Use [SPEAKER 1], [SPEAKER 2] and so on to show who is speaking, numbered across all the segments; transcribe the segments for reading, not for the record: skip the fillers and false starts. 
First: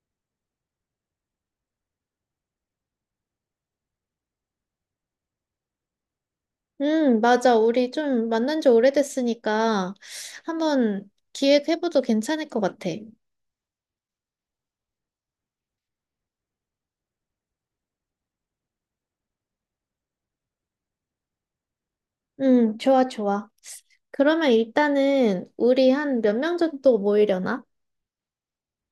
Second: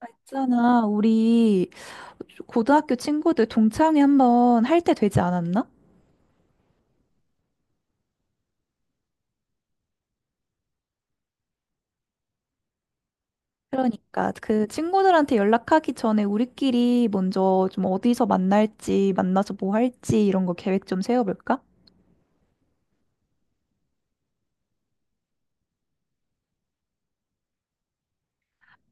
[SPEAKER 1] 아, 있잖아, 우리 고등학교 친구들 동창회 한번 할 때 되지 않았나?
[SPEAKER 2] 맞아. 우리 좀 만난 지 오래됐으니까 한번 기획해봐도 괜찮을 것 같아.
[SPEAKER 1] 그러니까 그 친구들한테 연락하기 전에 우리끼리 먼저 좀 어디서 만날지, 만나서 뭐 할지 이런 거 계획 좀 세워볼까?
[SPEAKER 2] 좋아, 좋아. 그러면 일단은 우리 한 몇 명 정도 모이려나?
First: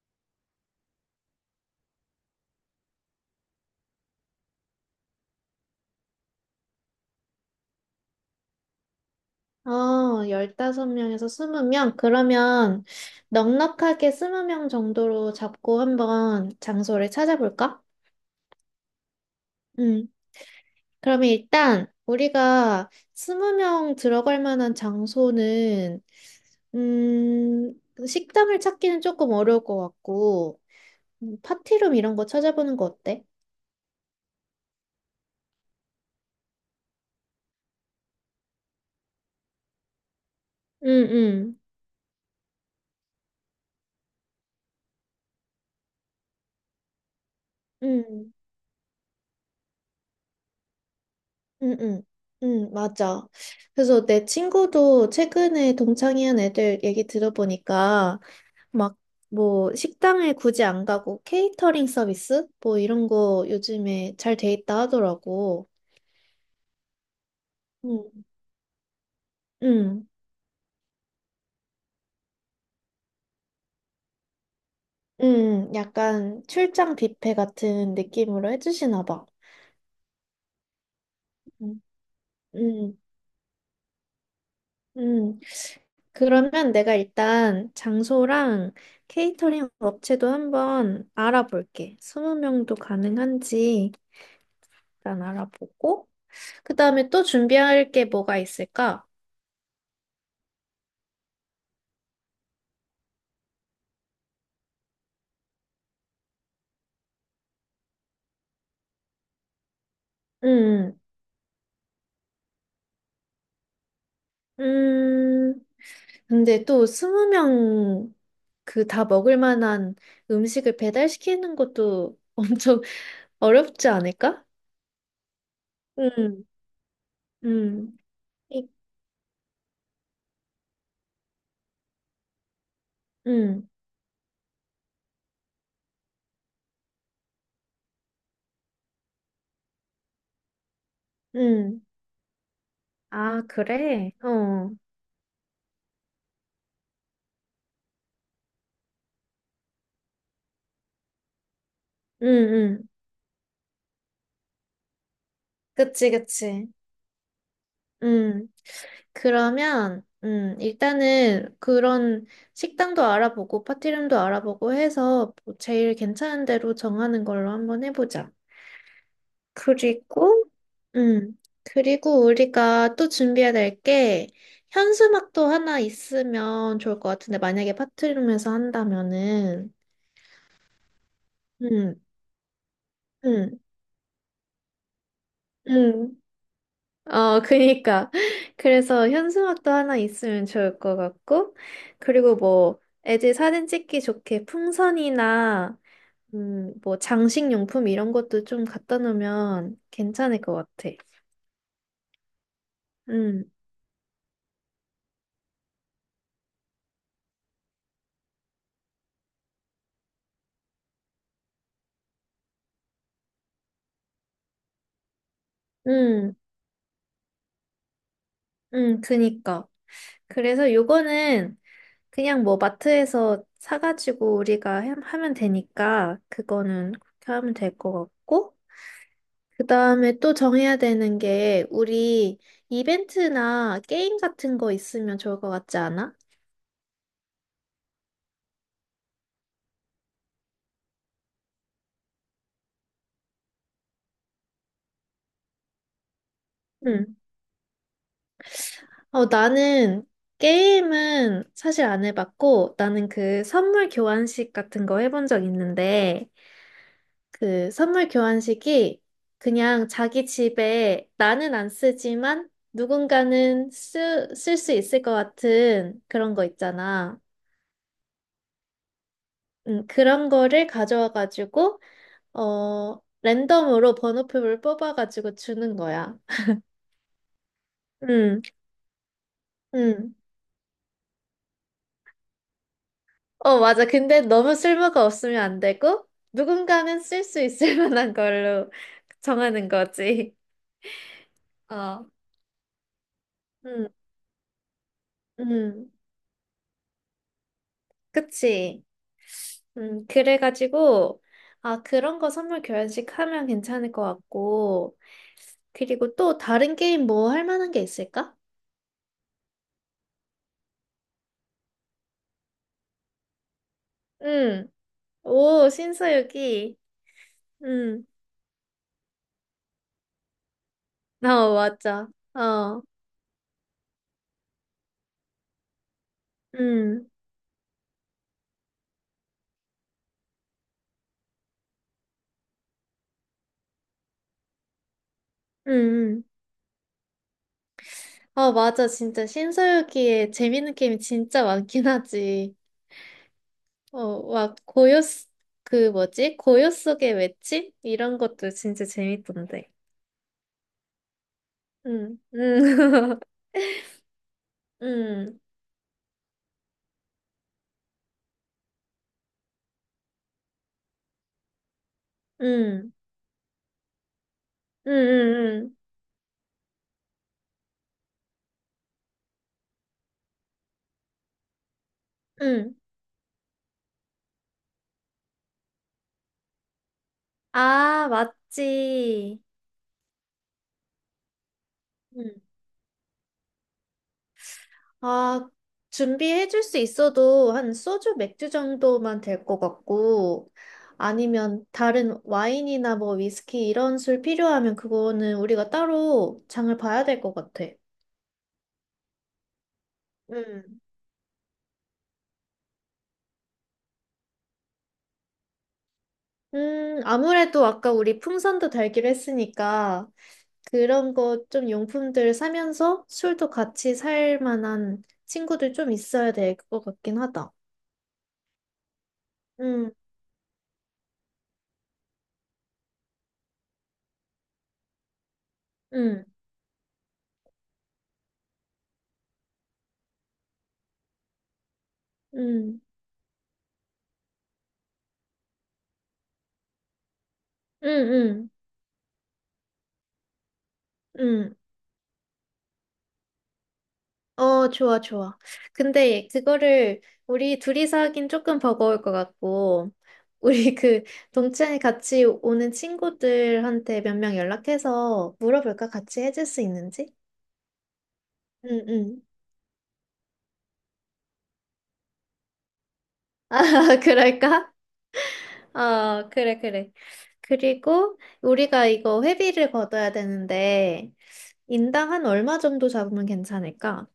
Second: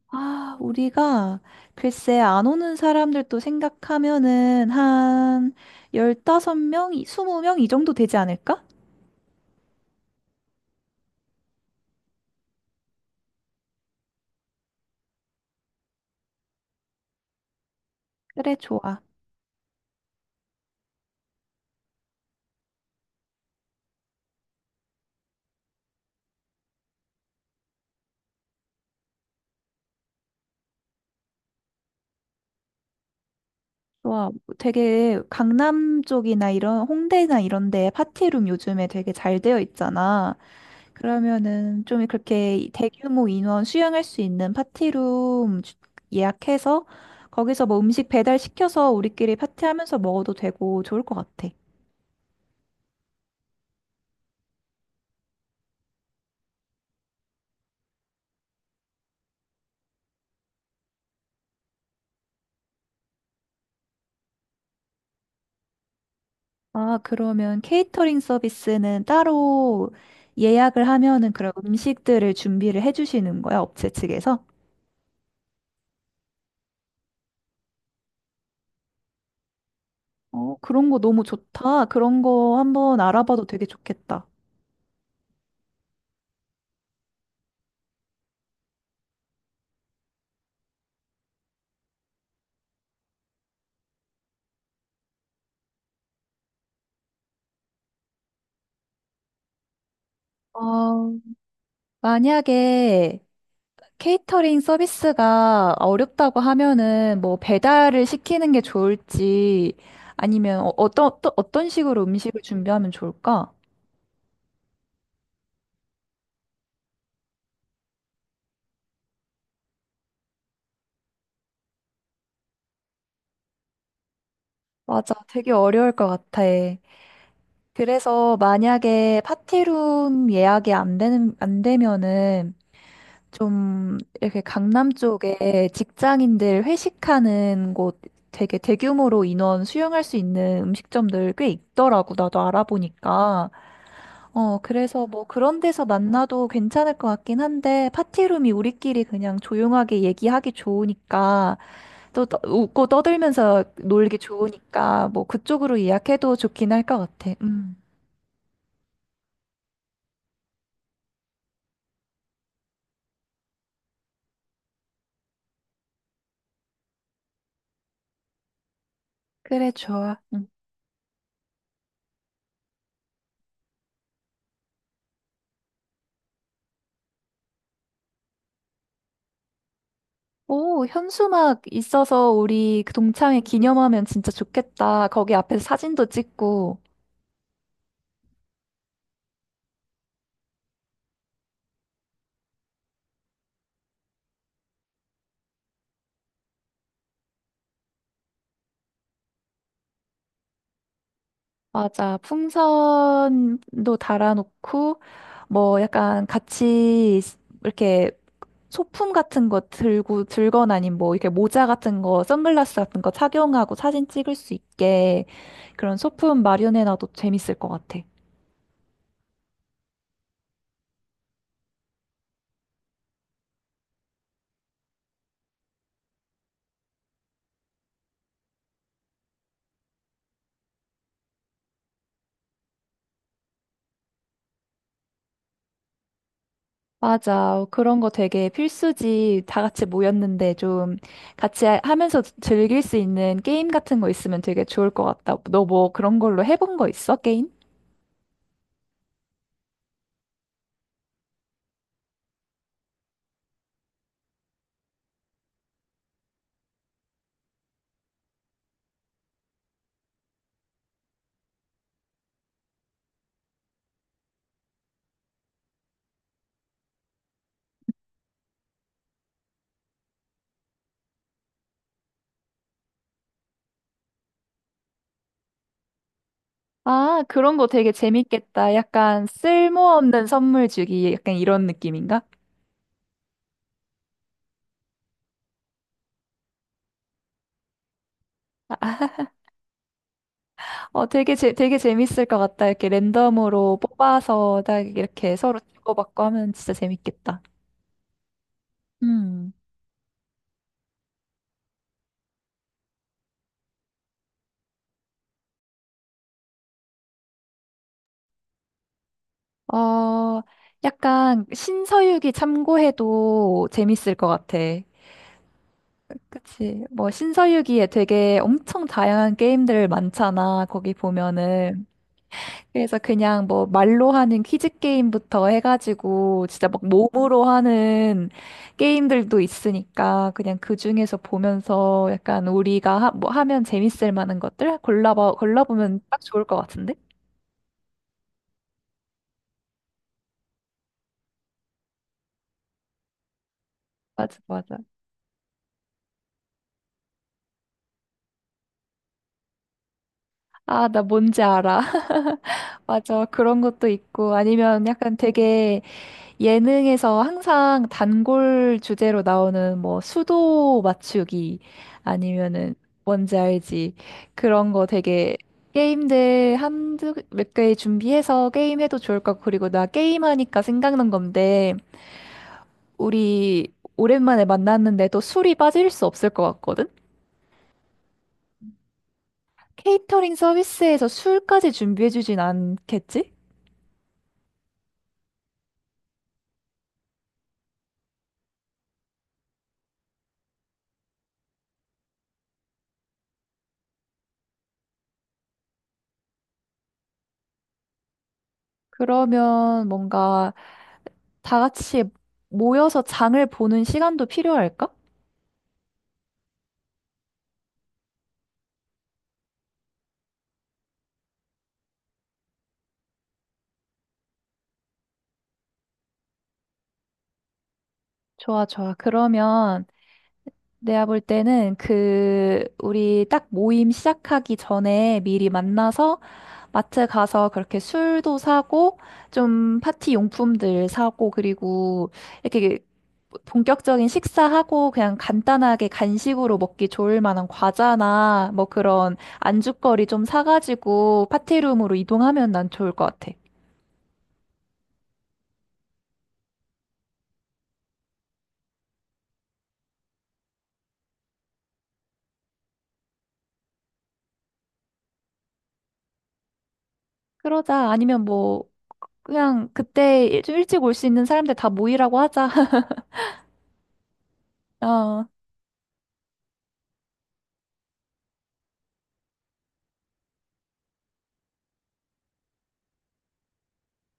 [SPEAKER 1] 아, 우리가 글쎄 안 오는 사람들도 생각하면은 한 15명, 20명 이 정도 되지 않을까?
[SPEAKER 2] 어, 15명에서 20명? 그러면 넉넉하게 20명 정도로 잡고 한번 장소를 찾아볼까?
[SPEAKER 1] 그래, 좋아.
[SPEAKER 2] 음, 그러면 일단 우리가 20명 들어갈 만한 장소는 그 식당을 찾기는 조금 어려울 것 같고, 파티룸 이런 거 찾아보는 거 어때?
[SPEAKER 1] 와, 되게 강남 쪽이나 이런 홍대나 이런 데 파티룸 요즘에 되게 잘 되어 있잖아.
[SPEAKER 2] 응, 응,
[SPEAKER 1] 그러면은 좀 그렇게 대규모 인원 수용할 수 있는 파티룸 예약해서 거기서 뭐 음식
[SPEAKER 2] 응,
[SPEAKER 1] 배달 시켜서 우리끼리 파티하면서 먹어도 되고 좋을 것 같아.
[SPEAKER 2] 응, 응, 응, 맞아. 그래서 내 친구도 최근에 동창회한 애들 얘기 들어보니까, 막, 뭐, 식당에 굳이 안 가고, 케이터링 서비스? 뭐, 이런 거 요즘에 잘 돼 있다 하더라고.
[SPEAKER 1] 아, 그러면 케이터링
[SPEAKER 2] 응,
[SPEAKER 1] 서비스는 따로
[SPEAKER 2] 응,
[SPEAKER 1] 예약을 하면은 그런 음식들을 준비를 해주시는 거야, 업체 측에서?
[SPEAKER 2] 응, 약간 출장 뷔페 같은 느낌으로 해주시나 봐.
[SPEAKER 1] 어, 그런 거 너무
[SPEAKER 2] 응,
[SPEAKER 1] 좋다. 그런 거
[SPEAKER 2] 응.
[SPEAKER 1] 한번 알아봐도 되게 좋겠다.
[SPEAKER 2] 응. 그러면 내가 일단 장소랑 케이터링 업체도 한번 알아볼게. 20명도 가능한지 일단 알아보고. 그 다음에 또 준비할 게 뭐가 있을까?
[SPEAKER 1] 어, 만약에 케이터링 서비스가 어렵다고 하면은 뭐 배달을 시키는 게 좋을지 아니면
[SPEAKER 2] 음,
[SPEAKER 1] 어떤 또 어떤 식으로 음식을 준비하면 좋을까?
[SPEAKER 2] 음, 근데 또 20명 그 다 먹을 만한 음식을 배달시키는 것도 엄청 어렵지 않을까?
[SPEAKER 1] 맞아, 되게 어려울 것 같아.
[SPEAKER 2] 음, 음,
[SPEAKER 1] 그래서
[SPEAKER 2] 이-
[SPEAKER 1] 만약에 파티룸 예약이 안 되면은
[SPEAKER 2] 음,
[SPEAKER 1] 좀 이렇게 강남 쪽에 직장인들 회식하는 곳 되게 대규모로 인원 수용할 수 있는 음식점들 꽤
[SPEAKER 2] 음.
[SPEAKER 1] 있더라고 나도
[SPEAKER 2] 아,
[SPEAKER 1] 알아보니까.
[SPEAKER 2] 그래? 어,
[SPEAKER 1] 어, 그래서 뭐 그런 데서 만나도 괜찮을 것 같긴 한데, 파티룸이 우리끼리 그냥 조용하게 얘기하기 좋으니까, 또 웃고
[SPEAKER 2] 음.
[SPEAKER 1] 떠들면서 놀기 좋으니까, 뭐 그쪽으로
[SPEAKER 2] 그치,
[SPEAKER 1] 예약해도
[SPEAKER 2] 그치.
[SPEAKER 1] 좋긴 할 것 같아. 음.
[SPEAKER 2] 음, 그러면, 일단은 그런 식당도 알아보고, 파티룸도 알아보고 해서 뭐 제일 괜찮은 대로 정하는 걸로 한번 해보자.
[SPEAKER 1] 그래, 좋아.
[SPEAKER 2] 그리고,
[SPEAKER 1] 응.
[SPEAKER 2] 음, 그리고 우리가 또 준비해야 될 게, 현수막도 하나 있으면 좋을 것 같은데, 만약에 파티룸에서 한다면은,
[SPEAKER 1] 오, 현수막
[SPEAKER 2] 음,
[SPEAKER 1] 있어서 우리 그 동창회
[SPEAKER 2] 음,
[SPEAKER 1] 기념하면 진짜 좋겠다. 거기 앞에서 사진도
[SPEAKER 2] 음.
[SPEAKER 1] 찍고,
[SPEAKER 2] 어, 그니까. 그래서 현수막도 하나 있으면 좋을 것 같고, 그리고 뭐, 애들 사진 찍기 좋게 풍선이나, 뭐, 장식용품 이런 것도 좀 갖다 놓으면 괜찮을 것 같아.
[SPEAKER 1] 맞아.
[SPEAKER 2] 음,
[SPEAKER 1] 풍선도 달아놓고, 뭐 약간 같이 이렇게 소품 같은 거 들고 들거나 아니면 뭐 이렇게 모자 같은 거, 선글라스 같은 거 착용하고 사진 찍을 수 있게 그런
[SPEAKER 2] 음,
[SPEAKER 1] 소품 마련해놔도 재밌을 것 같아.
[SPEAKER 2] 그니까. 그래서 요거는 그냥 뭐 마트에서 사가지고 우리가 하면 되니까, 그거는 그렇게 하면 될 것 같고, 그 다음에 또 정해야 되는 게, 우리 이벤트나 게임 같은 거 있으면 좋을 것 같지 않아?
[SPEAKER 1] 맞아. 그런 거 되게 필수지. 다 같이 모였는데 좀 같이 하면서 즐길 수 있는 게임 같은 거 있으면 되게 좋을 것 같다. 너 뭐 그런 걸로 해본 거
[SPEAKER 2] 응.
[SPEAKER 1] 있어? 게임?
[SPEAKER 2] 어, 나는 게임은 사실 안 해봤고, 나는 그 선물 교환식 같은 거 해본 적 있는데, 그 선물 교환식이 그냥 자기 집에 나는 안 쓰지만 누군가는 쓸 수 있을 것 같은 그런 거 있잖아. 그런 거를 가져와가지고, 어, 랜덤으로 번호표를 뽑아가지고 주는 거야.
[SPEAKER 1] 아, 그런 거 되게
[SPEAKER 2] 응,
[SPEAKER 1] 재밌겠다. 약간
[SPEAKER 2] 응.
[SPEAKER 1] 쓸모없는 선물 주기, 약간 이런 느낌인가?
[SPEAKER 2] 어, 맞아. 근데 너무 쓸모가 없으면 안 되고, 누군가는 쓸 수 있을 만한 걸로 정하는 거지.
[SPEAKER 1] 어, 되게
[SPEAKER 2] 어,
[SPEAKER 1] 재밌을 것 같다. 이렇게 랜덤으로
[SPEAKER 2] 응,
[SPEAKER 1] 뽑아서 딱 이렇게 서로
[SPEAKER 2] 응.
[SPEAKER 1] 주고받고 하면 진짜 재밌겠다.
[SPEAKER 2] 그치.
[SPEAKER 1] 음.
[SPEAKER 2] 응, 그래가지고, 아, 그런 거 선물 교환식 하면 괜찮을 것 같고, 그리고 또 다른 게임 뭐 할 만한 게 있을까?
[SPEAKER 1] 어, 약간 신서유기 참고해도 재밌을 것 같아.
[SPEAKER 2] 응, 오, 신서유기.
[SPEAKER 1] 그치. 뭐 신서유기에
[SPEAKER 2] 응,
[SPEAKER 1] 되게 엄청 다양한 게임들 많잖아. 거기
[SPEAKER 2] 어,
[SPEAKER 1] 보면은.
[SPEAKER 2] 맞아. 어.
[SPEAKER 1] 그래서 그냥 뭐 말로 하는 퀴즈 게임부터 해가지고 진짜 막
[SPEAKER 2] 음,
[SPEAKER 1] 몸으로 하는 게임들도 있으니까 그냥 그 중에서 보면서 약간 우리가 뭐 하면 재밌을 만한 것들 골라봐
[SPEAKER 2] 음,
[SPEAKER 1] 골라보면 딱
[SPEAKER 2] 음.
[SPEAKER 1] 좋을 것 같은데?
[SPEAKER 2] 아, 맞아. 진짜 신서유기에 재밌는 게임이 진짜 많긴 하지. 어,
[SPEAKER 1] 맞아,
[SPEAKER 2] 막
[SPEAKER 1] 맞아.
[SPEAKER 2] 고요, 그 뭐지? 고요 속의 외침? 이런 것도 진짜 재밌던데.
[SPEAKER 1] 아, 나 뭔지 알아.
[SPEAKER 2] 응 응
[SPEAKER 1] 맞아. 그런 것도 있고 아니면 약간
[SPEAKER 2] 응
[SPEAKER 1] 되게 예능에서 항상 단골 주제로 나오는 뭐 수도 맞추기 아니면은
[SPEAKER 2] 응
[SPEAKER 1] 뭔지 알지? 그런 거
[SPEAKER 2] 응 응
[SPEAKER 1] 되게
[SPEAKER 2] 응
[SPEAKER 1] 게임들 한두 몇 개 준비해서 게임해도 좋을 것 같고 그리고 나 게임하니까 생각난 건데
[SPEAKER 2] 응
[SPEAKER 1] 우리 오랜만에 만났는데 또 술이 빠질 수 없을 것 같거든?
[SPEAKER 2] 아, 맞지.
[SPEAKER 1] 케이터링 서비스에서 술까지
[SPEAKER 2] 응.
[SPEAKER 1] 준비해주진 않겠지?
[SPEAKER 2] 아, 준비해 줄 수 있어도 한 소주, 맥주 정도만 될 것 같고, 아니면 다른 와인이나 뭐 위스키 이런 술 필요하면 그거는 우리가 따로 장을 봐야 될 것 같아.
[SPEAKER 1] 그러면 뭔가
[SPEAKER 2] 음.
[SPEAKER 1] 다 같이 모여서 장을 보는 시간도 필요할까?
[SPEAKER 2] 아무래도 아까 우리 풍선도 달기로 했으니까 그런 거 좀 용품들 사면서 술도 같이 살 만한 친구들 좀 있어야 될 것 같긴 하다.
[SPEAKER 1] 좋아, 좋아. 그러면
[SPEAKER 2] 음.
[SPEAKER 1] 내가 볼 때는 그, 우리 딱 모임 시작하기 전에 미리 만나서
[SPEAKER 2] 음
[SPEAKER 1] 마트 가서 그렇게 술도 사고, 좀 파티 용품들 사고, 그리고 이렇게
[SPEAKER 2] 음
[SPEAKER 1] 본격적인 식사하고 그냥 간단하게 간식으로 먹기 좋을 만한
[SPEAKER 2] 음
[SPEAKER 1] 과자나
[SPEAKER 2] 음
[SPEAKER 1] 뭐 그런 안주거리 좀 사가지고
[SPEAKER 2] 음
[SPEAKER 1] 파티룸으로 이동하면 난 좋을 것 같아.
[SPEAKER 2] 어, 좋아, 좋아. 근데 그거를 우리 둘이서 하긴 조금 버거울 것 같고, 우리 그 동창회 같이 오는 친구들한테 몇 명 연락해서 물어볼까? 같이 해줄 수 있는지?
[SPEAKER 1] 그러자. 아니면 뭐,
[SPEAKER 2] 응, 응.
[SPEAKER 1] 그냥 그때 좀 일찍 올 수 있는 사람들 다 모이라고 하자.
[SPEAKER 2] 아, 그럴까?
[SPEAKER 1] 어.
[SPEAKER 2] 어, 그래, 그래. 그리고 우리가 이거 회비를 걷어야 되는데, 인당 한 얼마 정도 잡으면 괜찮을까?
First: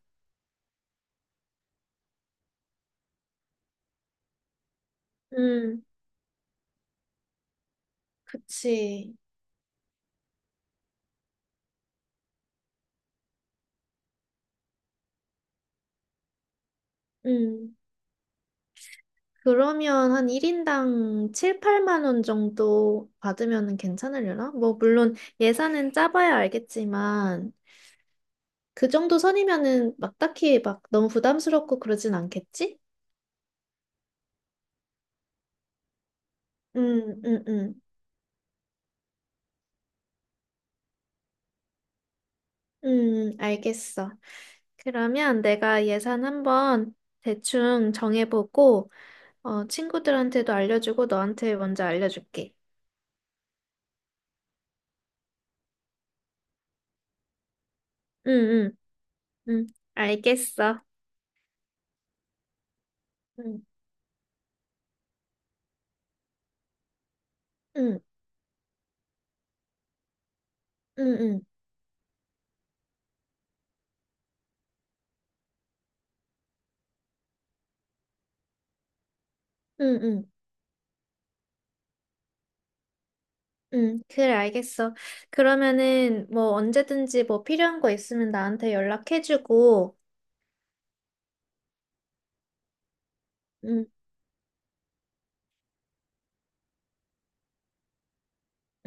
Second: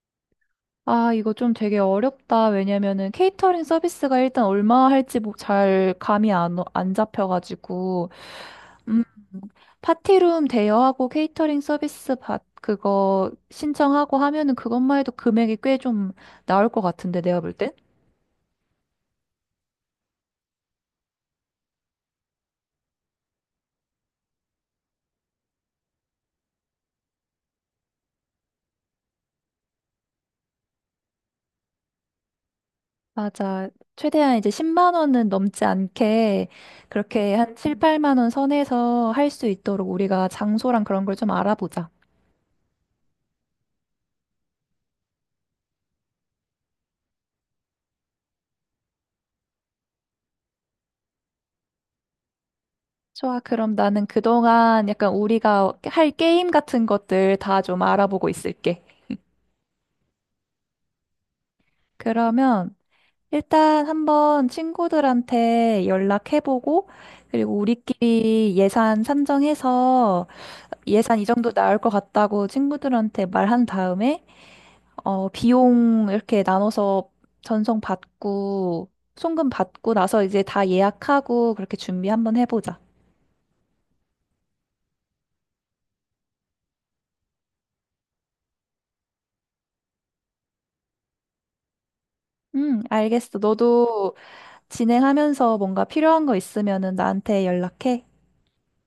[SPEAKER 1] 아, 이거 좀 되게 어렵다. 왜냐면은 케이터링 서비스가 일단 얼마 할지 뭐
[SPEAKER 2] 음,
[SPEAKER 1] 잘 감이 안 잡혀가지고. 음,
[SPEAKER 2] 그치.
[SPEAKER 1] 파티룸 대여하고 케이터링 서비스 그거 신청하고 하면은 그것만 해도 금액이 꽤 좀 나올 것 같은데, 내가 볼 땐?
[SPEAKER 2] 음. 그러면 한 1인당 7, 8만 원 정도 받으면 괜찮으려나? 뭐, 물론 예산은 짜봐야 알겠지만, 그 정도 선이면은 막 딱히 막 너무 부담스럽고 그러진 않겠지?
[SPEAKER 1] 맞아. 최대한 이제 10만 원은 넘지 않게
[SPEAKER 2] 음,
[SPEAKER 1] 그렇게
[SPEAKER 2] 음,
[SPEAKER 1] 한 7,
[SPEAKER 2] 음.
[SPEAKER 1] 8만 원 선에서 할 수 있도록 우리가 장소랑 그런 걸 좀 알아보자.
[SPEAKER 2] 알겠어. 그러면 내가 예산 한번 대충 정해보고, 어, 친구들한테도 알려주고 너한테 먼저 알려줄게.
[SPEAKER 1] 좋아, 그럼 나는 그동안 약간 우리가 할 게임 같은 것들 다 좀 알아보고
[SPEAKER 2] 응, 응,
[SPEAKER 1] 있을게.
[SPEAKER 2] 응. 알겠어.
[SPEAKER 1] 그러면
[SPEAKER 2] 응,
[SPEAKER 1] 일단 한번 친구들한테 연락해보고, 그리고
[SPEAKER 2] 응,
[SPEAKER 1] 우리끼리 예산 산정해서
[SPEAKER 2] 응,
[SPEAKER 1] 예산 이
[SPEAKER 2] 응,
[SPEAKER 1] 정도 나올 것 같다고 친구들한테 말한 다음에, 어, 비용 이렇게 나눠서 전송 받고, 송금 받고
[SPEAKER 2] 응,
[SPEAKER 1] 나서
[SPEAKER 2] 응.
[SPEAKER 1] 이제 다 예약하고 그렇게 준비 한번 해보자.
[SPEAKER 2] 응, 그래, 알겠어. 그러면은, 뭐, 언제든지 뭐 필요한 거 있으면 나한테 연락해주고,
[SPEAKER 1] 응, 알겠어.
[SPEAKER 2] 응,
[SPEAKER 1] 너도 진행하면서 뭔가 필요한 거 있으면은 나한테 연락해.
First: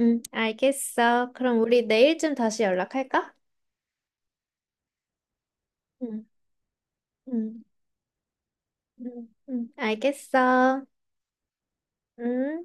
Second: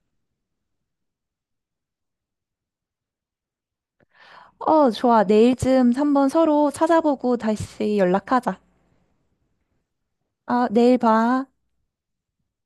[SPEAKER 2] 응, 알겠어. 그럼 우리 내일쯤 다시 연락할까?
[SPEAKER 1] 어, 좋아. 내일쯤
[SPEAKER 2] 응,
[SPEAKER 1] 한번 서로 찾아보고
[SPEAKER 2] 응,
[SPEAKER 1] 다시 연락하자.
[SPEAKER 2] 응, 응,
[SPEAKER 1] 아,
[SPEAKER 2] 알겠어.
[SPEAKER 1] 내일 봐.
[SPEAKER 2] 응.